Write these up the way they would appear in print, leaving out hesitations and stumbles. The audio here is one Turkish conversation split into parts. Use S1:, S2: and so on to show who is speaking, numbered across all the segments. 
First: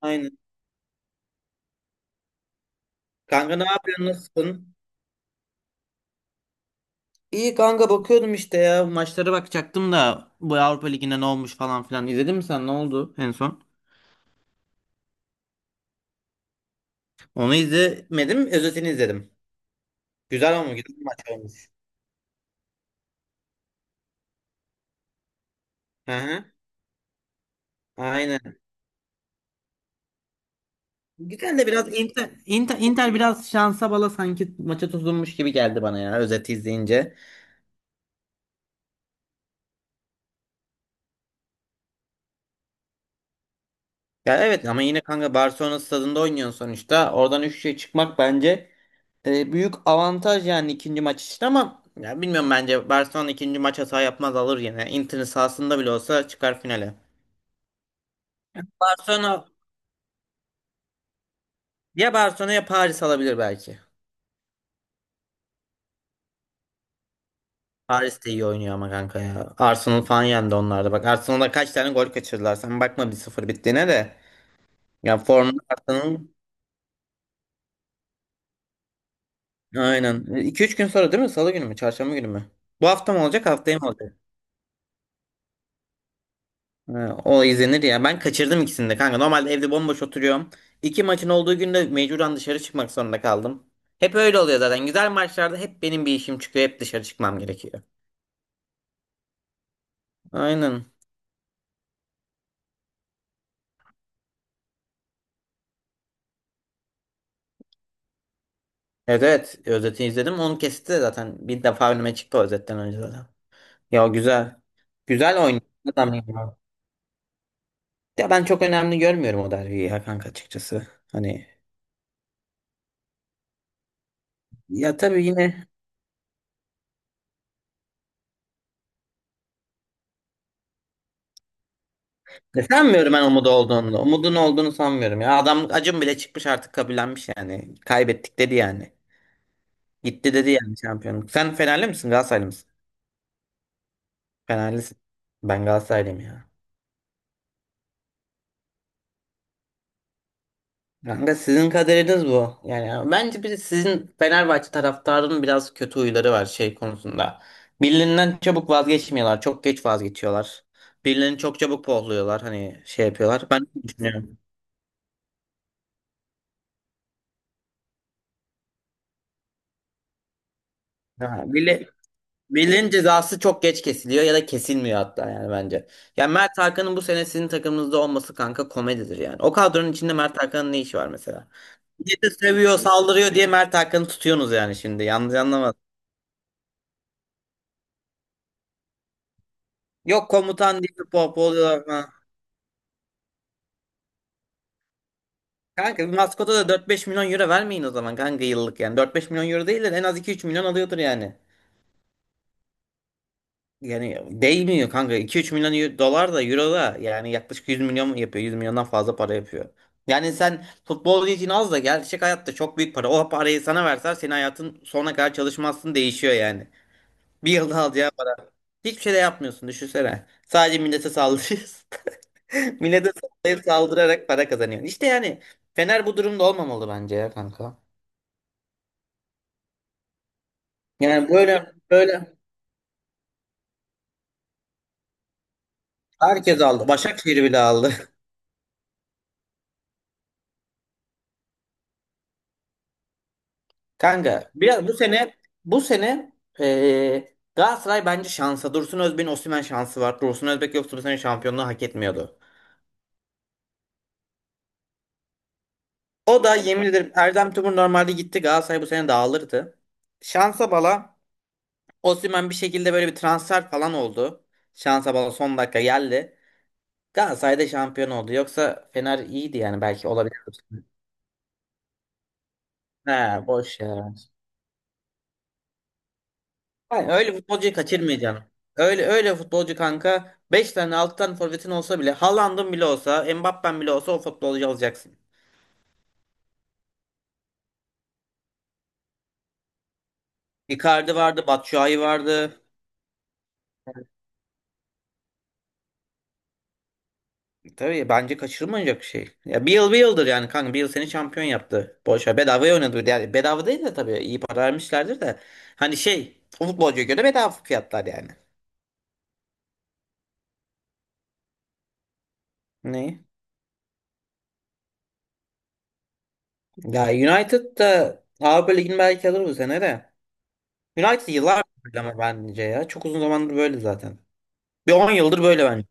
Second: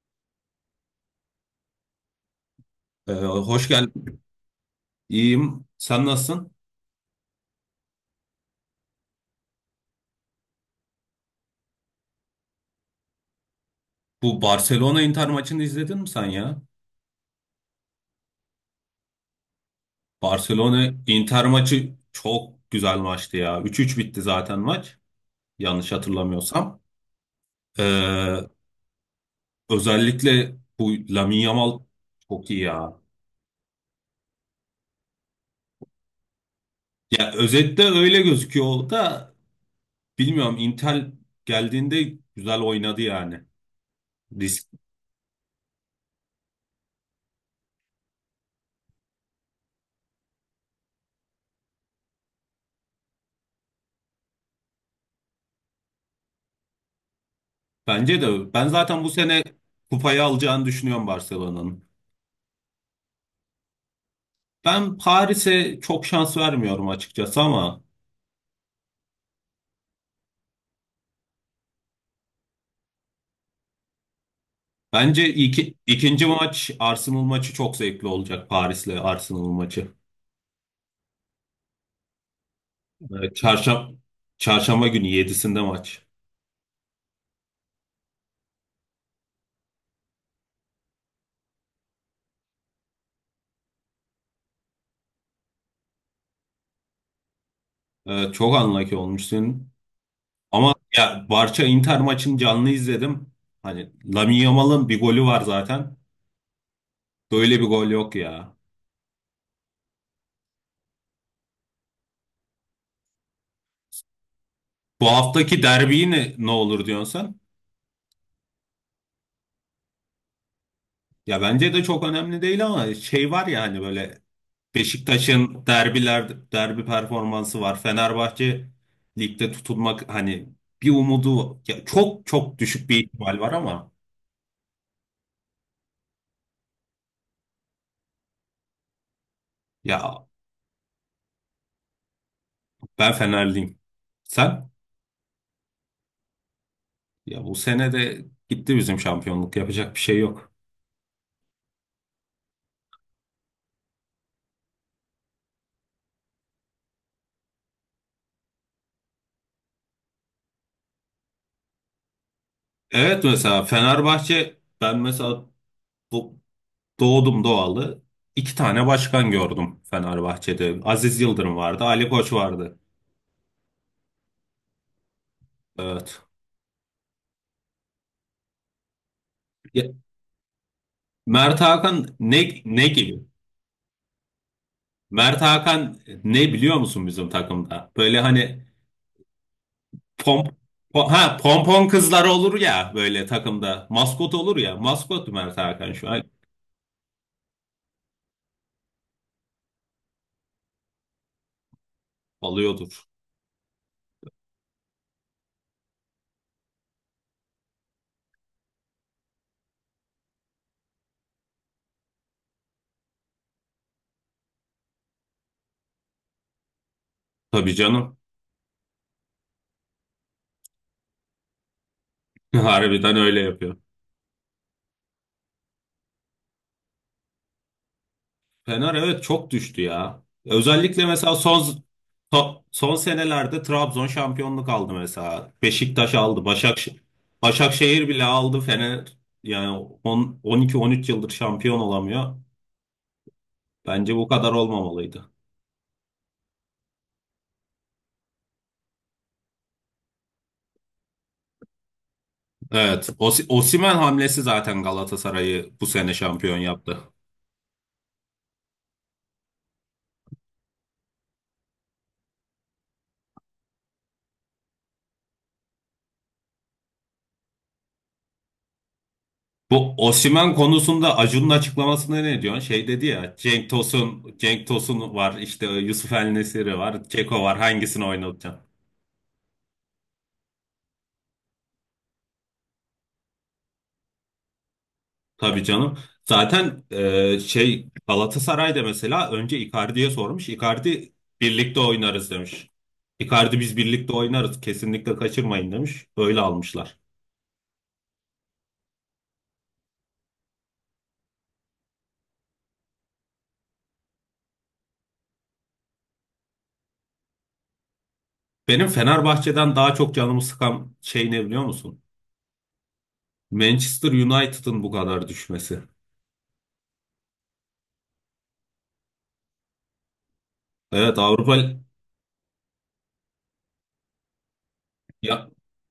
S1: Aynen. Kanka ne
S2: Hoş
S1: yapıyorsun?
S2: geldin.
S1: Nasılsın?
S2: İyiyim. Sen nasılsın?
S1: İyi kanka, bakıyordum işte ya. Maçlara bakacaktım da bu Avrupa Ligi'nde ne olmuş falan filan. İzledin mi sen? Ne oldu en son?
S2: Bu Barcelona Inter maçını izledin mi sen ya?
S1: Onu izlemedim. Özetini izledim. Güzel olmuş.
S2: Barcelona
S1: Güzel bir maç
S2: Inter
S1: olmuş.
S2: maçı çok güzel maçtı ya. 3-3 bitti zaten maç. Yanlış
S1: Hı hı.
S2: hatırlamıyorsam. Ee,
S1: Aynen.
S2: Özellikle bu Lamine
S1: Güzel de
S2: Yamal
S1: biraz Inter,
S2: çok iyi
S1: Inter,
S2: ya.
S1: Inter biraz şansa bala sanki maça tutunmuş gibi geldi bana ya özeti izleyince.
S2: Ya özette öyle gözüküyor o da bilmiyorum Inter geldiğinde güzel oynadı yani.
S1: Ya evet,
S2: Risk.
S1: ama yine kanka Barcelona stadında oynuyorsun sonuçta. Oradan 3 şey çıkmak bence e, büyük avantaj yani ikinci maç için. Ama ya bilmiyorum, bence Barcelona ikinci maç hata yapmaz, alır yine. Inter'in sahasında bile olsa çıkar finale.
S2: Bence de ben zaten bu sene
S1: Barcelona
S2: kupayı alacağını düşünüyorum Barcelona'nın.
S1: ya Barcelona ya Paris alabilir belki.
S2: Ben Paris'e çok şans vermiyorum açıkçası ama
S1: Paris de iyi oynuyor ama kanka ya. Arsenal falan yendi onlarda. Bak Arsenal'da kaç tane gol kaçırdılar. Sen bakma 1-0 bittiğine de. Ya
S2: bence
S1: formda Arsenal,
S2: ikinci maç Arsenal maçı çok zevkli olacak Paris'le Arsenal maçı.
S1: aynen. iki üç gün sonra değil mi? Salı günü mü? Çarşamba günü mü? Bu hafta mı olacak? Haftaya mı
S2: Çarşamba,
S1: olacak?
S2: Çarşamba günü yedisinde maç.
S1: Ha, o izlenir ya. Ben kaçırdım ikisini de kanka. Normalde evde bomboş oturuyorum. İki maçın olduğu günde mecburen dışarı çıkmak zorunda kaldım. Hep öyle oluyor zaten. Güzel maçlarda hep benim bir işim çıkıyor. Hep dışarı çıkmam gerekiyor.
S2: Çok unlucky olmuşsun. Ama
S1: Aynen.
S2: ya Barça Inter maçını canlı izledim. Hani Lamine Yamal'ın bir golü var zaten. Böyle bir gol yok ya.
S1: Evet evet, özeti izledim. Onu kesti de zaten. Bir defa önüme çıktı o özetten önce zaten. Ya güzel.
S2: Bu
S1: Güzel oynuyor.
S2: haftaki derbiyi
S1: Adam
S2: ne
S1: ya.
S2: olur diyorsun sen?
S1: Ya ben çok önemli görmüyorum o derbiyi ya kanka açıkçası.
S2: Ya
S1: Hani,
S2: bence de çok önemli değil ama şey var ya hani böyle
S1: ya tabii
S2: Beşiktaş'ın
S1: yine,
S2: derbi performansı var. Fenerbahçe ligde tutunmak hani bir umudu ya çok çok
S1: ne
S2: düşük bir
S1: sanmıyorum ben
S2: ihtimal
S1: Umut'u
S2: var ama
S1: olduğunu. Umudun olduğunu sanmıyorum ya. Adam acım bile çıkmış, artık kabullenmiş yani. Kaybettik dedi yani.
S2: ya
S1: Gitti dedi yani şampiyonluk. Sen Fenerli misin, Galatasaraylı mısın?
S2: ben Fenerliyim. Sen?
S1: Fenerlisin. Ben Galatasaraylıyım ya.
S2: Ya bu sene de gitti bizim şampiyonluk, yapacak bir şey yok.
S1: Kanka sizin kaderiniz bu. Yani bence bir sizin Fenerbahçe taraftarının biraz kötü huyları var şey konusunda. Birilerinden çabuk vazgeçmiyorlar. Çok geç vazgeçiyorlar. Birilerini çok çabuk pohluyorlar. Hani şey
S2: Evet
S1: yapıyorlar. Ben
S2: mesela
S1: öyle düşünüyorum.
S2: Fenerbahçe, ben mesela bu, doğdum doğalı iki tane başkan gördüm Fenerbahçe'de. Aziz
S1: Ha,
S2: Yıldırım vardı,
S1: bile.
S2: Ali Koç vardı.
S1: Miller'in cezası çok geç kesiliyor ya da kesilmiyor hatta yani bence.
S2: Evet.
S1: Yani Mert Hakan'ın bu sene sizin takımınızda olması kanka komedidir yani. O kadronun
S2: Ya,
S1: içinde Mert Hakan'ın ne işi var mesela?
S2: Mert Hakan
S1: Bir de seviyor,
S2: ne gibi?
S1: saldırıyor diye Mert Hakan'ı tutuyorsunuz yani şimdi. Yanlış
S2: Mert
S1: anlamadım.
S2: Hakan, ne biliyor musun bizim takımda? Böyle hani
S1: Yok
S2: pomp
S1: komutan diye pop oluyorlar
S2: pompon
S1: falan.
S2: kızlar olur ya böyle takımda. Maskot olur ya. Maskot Mert Hakan
S1: Kanka
S2: şu
S1: bir
S2: an
S1: maskota da 4-5 milyon euro vermeyin o zaman kanka, yıllık yani. 4-5 milyon euro değil de en az iki üç milyon alıyordur yani.
S2: alıyordur.
S1: Yani değmiyor kanka. 2 üç milyon dolar da euro da yani yaklaşık 100 milyon yapıyor. 100 milyondan fazla para yapıyor. Yani sen futbolcu için az da gerçek hayatta çok büyük para. O parayı sana verseler senin hayatın sonuna kadar çalışmazsın, değişiyor yani. Bir
S2: Tabii
S1: yılda alacağı
S2: canım.
S1: para. Hiçbir şey de yapmıyorsun düşünsene. Sadece millete saldırıyorsun. Millete
S2: Harbiden öyle
S1: sallayıp
S2: yapıyor.
S1: saldırarak para kazanıyorsun. İşte yani Fener bu durumda olmamalı bence ya kanka.
S2: Fener evet çok düştü ya. Özellikle
S1: Yani
S2: mesela
S1: böyle böyle
S2: son senelerde Trabzon şampiyonluk aldı mesela. Beşiktaş aldı.
S1: herkes aldı. Başakşehir bile aldı.
S2: Başakşehir bile aldı. Fener yani 10 12 13 yıldır şampiyon olamıyor. Bence bu
S1: Kanka
S2: kadar
S1: bir, bu
S2: olmamalıydı.
S1: sene bu sene Galatasaray bence şansa. Dursun Özbek'in Osimhen şansı var. Dursun Özbek yoksa bu sene şampiyonluğu hak etmiyordu.
S2: Evet. Osimhen hamlesi zaten Galatasaray'ı bu sene
S1: O da
S2: şampiyon
S1: yemin
S2: yaptı.
S1: ederim Erdem Tümur normalde gitti. Galatasaray bu sene dağılırdı. Şansa bala Osimhen bir şekilde böyle bir transfer falan oldu. Şansa bala son dakika geldi. Galatasaray da şampiyon oldu. Yoksa Fener iyiydi, yani
S2: Bu
S1: belki olabilir.
S2: Osimhen konusunda Acun'un açıklamasına ne diyorsun? Şey dedi ya
S1: He
S2: Cenk
S1: boş ya.
S2: Tosun, var işte, Yusuf El Nesiri var,
S1: Yani öyle
S2: Ceko var,
S1: futbolcuyu
S2: hangisini
S1: kaçırmayacaksın.
S2: oynatacaksın?
S1: Öyle futbolcu kanka, 5 tane 6 tane forvetin olsa bile, Haaland'ın bile olsa, Mbappen bile olsa o futbolcuyu alacaksın.
S2: Tabii canım. Zaten şey, Galatasaray'da mesela önce Icardi'ye sormuş. Icardi
S1: Icardi vardı,
S2: birlikte
S1: Batshuayi
S2: oynarız
S1: vardı.
S2: demiş. Icardi biz birlikte oynarız kesinlikle kaçırmayın demiş. Öyle almışlar.
S1: Tabii bence kaçırılmayacak bir şey. Ya bir yıl, bir yıldır yani kanka, bir yıl seni şampiyon yaptı. Boşa bedavaya oynadı. Yani bedava değil de tabii iyi para vermişlerdir de. Hani şey, o futbolcuya göre bedava fiyatlar yani.
S2: Benim Fenerbahçe'den daha çok canımı sıkan şey ne biliyor musun?
S1: Ne?
S2: Manchester United'ın bu kadar düşmesi.
S1: Ya United da Avrupa Ligi'ni belki alır bu sene de.
S2: Evet,
S1: United
S2: Avrupa
S1: yıllar, ama bence ya çok uzun zamandır böyle zaten. Bir 10 yıldır
S2: ya
S1: böyle bence.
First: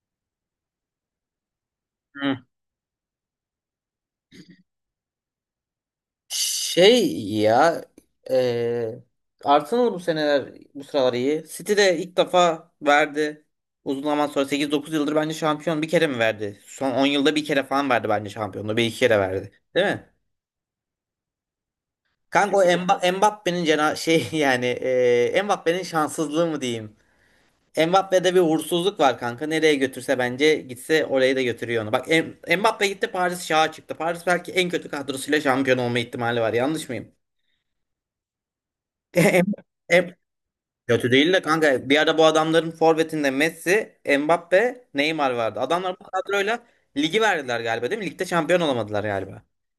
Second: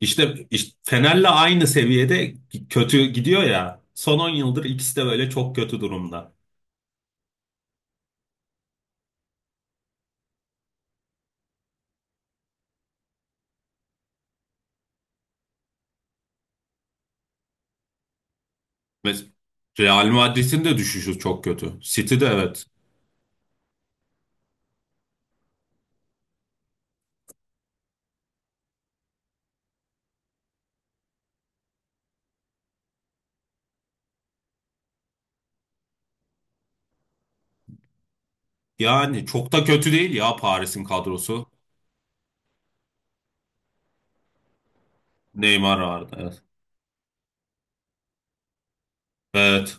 S2: işte Fener'le aynı seviyede
S1: Hı.
S2: kötü gidiyor ya. Son 10 yıldır ikisi de böyle çok kötü durumda.
S1: Şey ya, eee Arsenal bu seneler bu sıralar iyi. City de ilk defa verdi. Uzun zaman sonra sekiz dokuz yıldır bence şampiyon bir kere mi verdi? Son 10 yılda bir kere falan verdi bence şampiyonluğu. Bir iki kere
S2: Mes-
S1: verdi. Değil
S2: Real
S1: mi?
S2: Madrid'in de düşüşü çok kötü. City de
S1: Kanka o
S2: evet.
S1: Mbappé'nin cena şey, yani Mbappé'nin şanssızlığı mı diyeyim? Mbappe'de bir uğursuzluk var kanka. Nereye götürse bence gitse oraya da götürüyor onu. Bak Mbappe gitti, Paris şaha çıktı. Paris belki en kötü kadrosuyla şampiyon olma ihtimali var. Yanlış mıyım?
S2: Yani
S1: Em-
S2: çok da kötü değil
S1: em-
S2: ya Paris'in
S1: Kötü değil de
S2: kadrosu.
S1: kanka, bir ara bu adamların forvetinde Messi, Mbappe, Neymar vardı.
S2: Neymar
S1: Adamlar bu
S2: vardı. Evet.
S1: kadroyla ligi verdiler galiba değil mi? Ligde şampiyon olamadılar galiba.
S2: Evet.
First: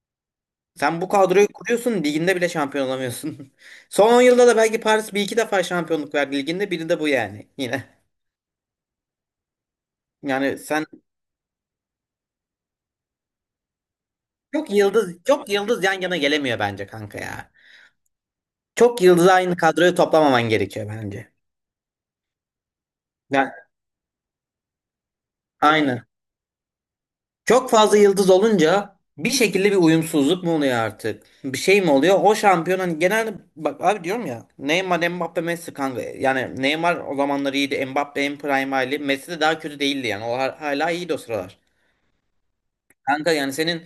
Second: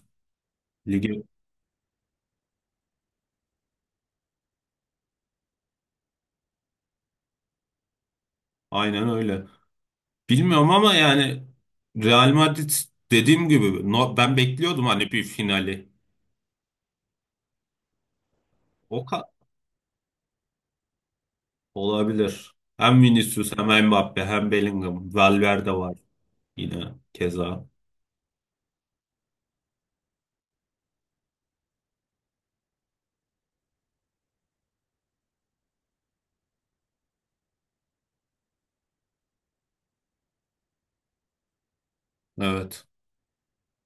S1: Sen bu
S2: Ligi
S1: kadroyu kuruyorsun, liginde bile şampiyon olamıyorsun. Son 10 yılda da belki Paris bir iki defa şampiyonluk verdi liginde, biri de bu yani yine.
S2: aynen öyle.
S1: Yani
S2: Bilmiyorum
S1: sen
S2: ama yani Real Madrid dediğim gibi, ben
S1: Çok
S2: bekliyordum hani
S1: yıldız,
S2: bir
S1: çok yıldız
S2: finali.
S1: yan yana gelemiyor bence kanka ya. Çok
S2: O kadar.
S1: yıldız aynı kadroyu toplamaman gerekiyor bence.
S2: Olabilir. Hem Vinicius
S1: Yani
S2: hem Mbappe hem Bellingham. Valverde var
S1: aynı.
S2: yine keza.
S1: Çok fazla yıldız olunca bir şekilde bir uyumsuzluk mu oluyor artık? Bir şey mi oluyor? O şampiyon, hani genelde bak abi, diyorum ya Neymar, Mbappe, Messi kanka. Yani Neymar o zamanlar iyiydi. Mbappe en prime hali. Messi de daha kötü değildi yani. O hala iyiydi o sıralar.
S2: Evet.
S1: Kanka yani senin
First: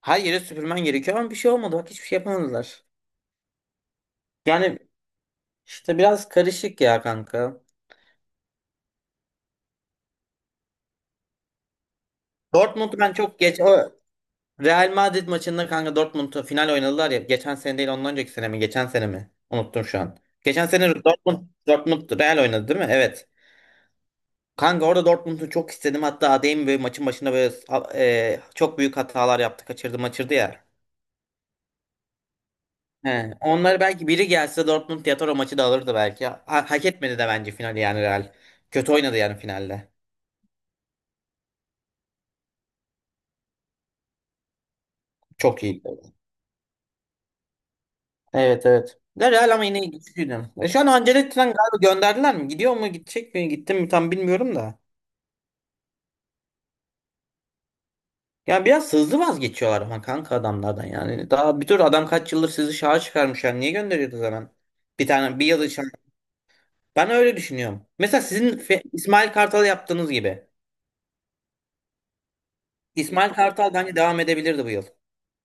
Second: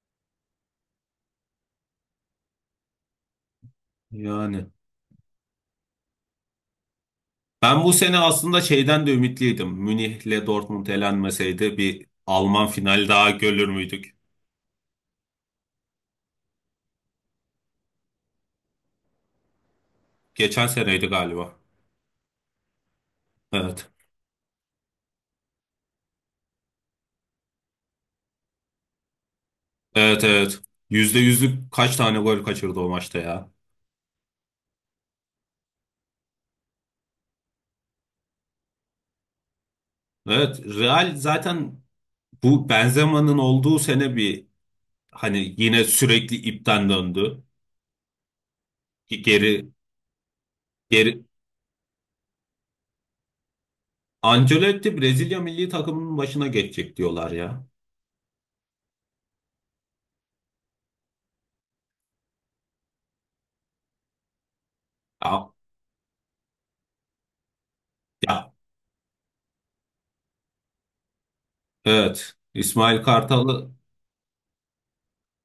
S1: her yere süpürmen gerekiyor ama bir şey olmadı. Bak hiçbir şey yapamadılar.
S2: Yani.
S1: Yani işte biraz karışık ya kanka.
S2: Ben bu sene aslında şeyden de ümitliydim. Münih'le Dortmund elenmeseydi bir Alman
S1: Dortmund,
S2: final
S1: ben
S2: daha
S1: çok geç
S2: görür
S1: o
S2: müydük?
S1: Real Madrid maçında kanka Dortmund'u final oynadılar ya. Geçen sene değil, ondan önceki sene mi? Geçen sene mi? Unuttum şu an. Geçen
S2: Geçen
S1: sene
S2: seneydi
S1: Dortmund,
S2: galiba.
S1: Dortmund Real oynadı değil mi? Evet.
S2: Evet.
S1: Kanka orada Dortmund'u çok istedim. Hatta Adeyemi böyle maçın başında böyle çok büyük hatalar yaptı. Kaçırdı
S2: Evet
S1: maçırdı
S2: evet.
S1: ya.
S2: Yüzde yüzlük kaç tane gol kaçırdı o maçta
S1: He.
S2: ya.
S1: Onları belki biri gelse Dortmund Yatoro maçı da alırdı belki. Hak etmedi de bence finali yani Real. Kötü oynadı yani finalde.
S2: Evet. Real zaten bu Benzema'nın olduğu sene bir hani
S1: Çok iyi.
S2: yine sürekli ipten döndü.
S1: Evet evet. Ya Real ama
S2: Geri
S1: yine güçlüydü. E şu an
S2: geri
S1: Ancelotti'den galiba gönderdiler mi? Gidiyor mu, gidecek mi? Gitti mi tam bilmiyorum da.
S2: Ancelotti Brezilya milli takımının başına geçecek diyorlar ya.
S1: Yani biraz hızlı vazgeçiyorlar ama kanka adamlardan yani. Daha bir tür adam kaç yıldır sizi şaha çıkarmış yani. Niye gönderiyordu zaman? Bir tane bir
S2: Ya,
S1: yıl için. Ben öyle düşünüyorum. Mesela sizin
S2: ya
S1: İsmail Kartal'ı yaptığınız gibi.
S2: evet. İsmail
S1: İsmail
S2: Kartal'ı
S1: Kartal bence devam edebilirdi bu yıl.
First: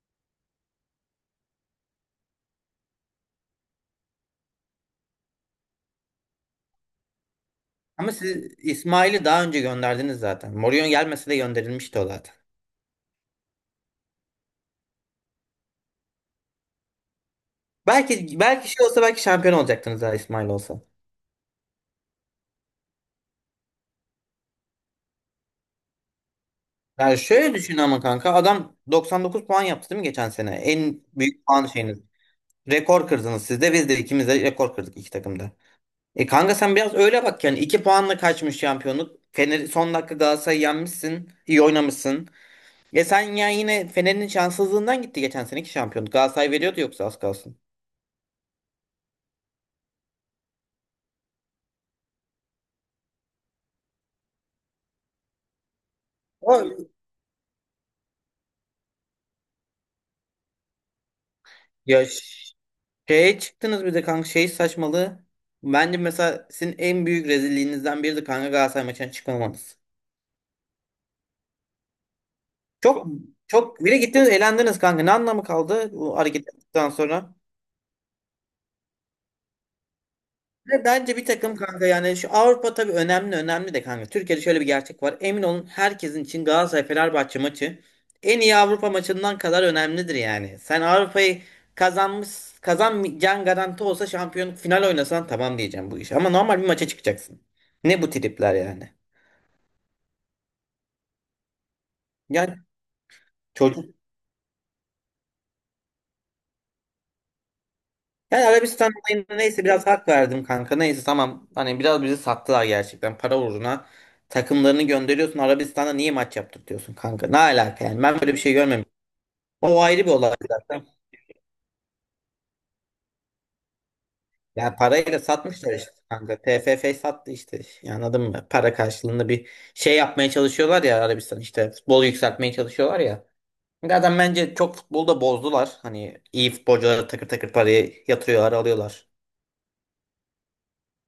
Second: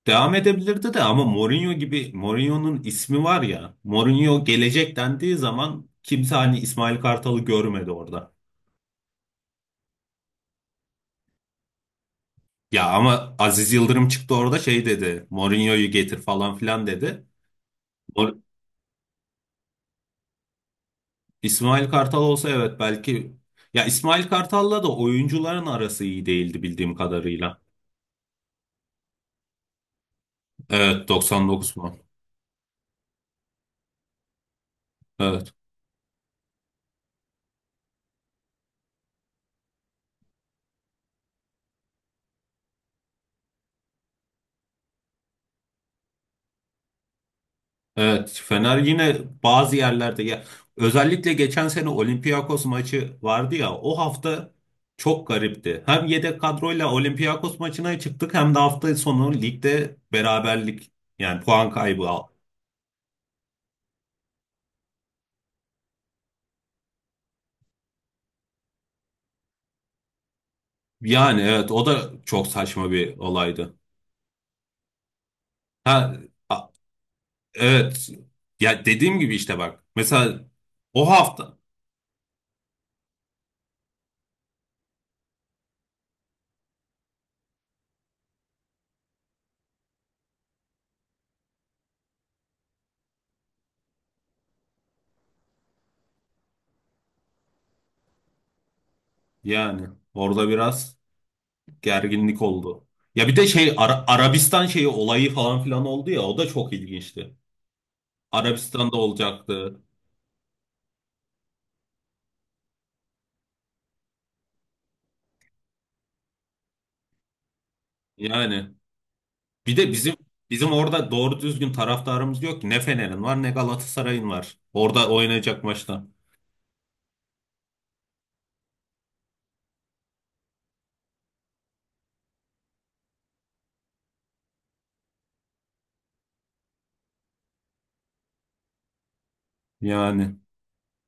S2: devam edebilirdi de ama Mourinho gibi, Mourinho'nun ismi var ya. Mourinho gelecek dendiği zaman kimse hani İsmail Kartal'ı görmedi
S1: Ama
S2: orada.
S1: siz İsmail'i daha önce gönderdiniz zaten. Mourinho gelmese de gönderilmişti o zaten.
S2: Ya ama Aziz Yıldırım çıktı orada şey dedi, Mourinho'yu getir falan filan dedi. Mor-
S1: Belki şey olsa belki şampiyon olacaktınız eğer İsmail olsa.
S2: İsmail Kartal olsa evet belki, ya İsmail Kartal'la da oyuncuların arası iyi değildi bildiğim
S1: Yani şöyle
S2: kadarıyla.
S1: düşün ama kanka, adam 99 puan yaptı değil mi geçen sene? En
S2: Evet,
S1: büyük puan
S2: 99 mu?
S1: şeyiniz. Rekor kırdınız, siz de biz de ikimiz de rekor kırdık iki takımda. E kanka sen biraz öyle bak yani, 2 puanla kaçmış şampiyonluk. Fener son dakika Galatasaray'ı yenmişsin. İyi oynamışsın. E sen ya yine Fener'in şanssızlığından gitti geçen seneki şampiyonluk. Galatasaray veriyordu yoksa az kalsın.
S2: Evet, Fener yine bazı yerlerde ya, özellikle geçen sene Olympiakos maçı vardı ya, o hafta çok garipti. Hem yedek
S1: O
S2: kadroyla Olympiakos maçına çıktık hem de hafta sonu ligde beraberlik, yani puan
S1: ya
S2: kaybı. Al-
S1: şeye çıktınız bir de kanka, şey saçmalığı. Bence mesela sizin en büyük rezilliğinizden biri de kanka Galatasaray maçına çıkmamanız.
S2: Yani evet, o da çok saçma
S1: Çok
S2: bir olaydı.
S1: çok bile gittiniz elendiniz kanka. Ne anlamı kaldı
S2: Ha
S1: bu hareket
S2: a-
S1: ettikten sonra?
S2: evet, ya dediğim gibi işte bak mesela
S1: Ve
S2: o
S1: bence bir takım
S2: hafta,
S1: kanka, yani şu Avrupa tabii önemli, önemli de kanka. Türkiye'de şöyle bir gerçek var. Emin olun herkesin için Galatasaray Fenerbahçe maçı en iyi Avrupa maçından kadar önemlidir yani. Sen Avrupa'yı kazanmış, kazanmayacağın garanti olsa, şampiyonluk final oynasan, tamam diyeceğim bu iş. Ama normal bir maça çıkacaksın. Ne bu tripler yani?
S2: yani orada biraz gerginlik
S1: Yani
S2: oldu. Ya bir de şey
S1: çocuk,
S2: Arabistan şeyi olayı falan filan oldu ya, o da çok ilginçti.
S1: yani Arabistan
S2: Arabistan'da
S1: olayına neyse
S2: olacaktı.
S1: biraz hak verdim kanka. Neyse tamam. Hani biraz bizi sattılar gerçekten. Para uğruna takımlarını gönderiyorsun. Arabistan'da niye maç yaptırtıyorsun kanka? Ne alaka yani? Ben böyle bir şey
S2: Yani
S1: görmemiştim.
S2: bir
S1: O
S2: de
S1: ayrı bir olay
S2: bizim
S1: zaten.
S2: orada doğru düzgün taraftarımız yok ki. Ne Fener'in var ne Galatasaray'ın var.
S1: Yani
S2: Orada
S1: parayla
S2: oynayacak
S1: satmışlar işte
S2: maçta.
S1: kanka. TFF sattı işte. Yani anladın mı? Para karşılığında bir şey yapmaya çalışıyorlar ya Arabistan işte. Futbol yükseltmeye çalışıyorlar ya. Zaten bence çok futbolda bozdular. Hani iyi futbolcuları takır takır parayı yatırıyorlar, alıyorlar.
S2: Yani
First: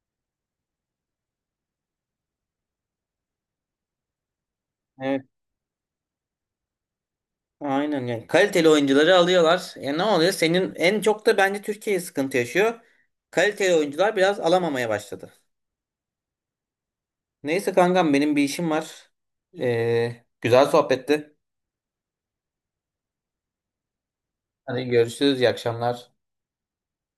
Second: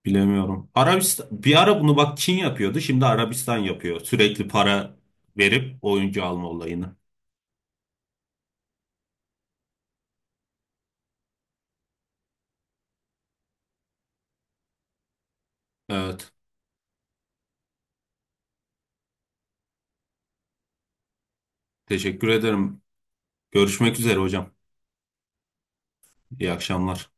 S2: bilemiyorum. Arabistan, bir ara bunu bak Çin yapıyordu. Şimdi Arabistan yapıyor. Sürekli para verip oyuncu alma olayını.
S1: Aynen yani kaliteli oyuncuları alıyorlar. E ne oluyor? Senin en çok da bence Türkiye sıkıntı yaşıyor. Kaliteli oyuncular biraz alamamaya başladı.
S2: Evet.
S1: Neyse kankam, benim bir işim var. Güzel sohbetti.
S2: Teşekkür ederim. Görüşmek üzere hocam.
S1: Hadi görüşürüz. İyi akşamlar.
S2: İyi akşamlar.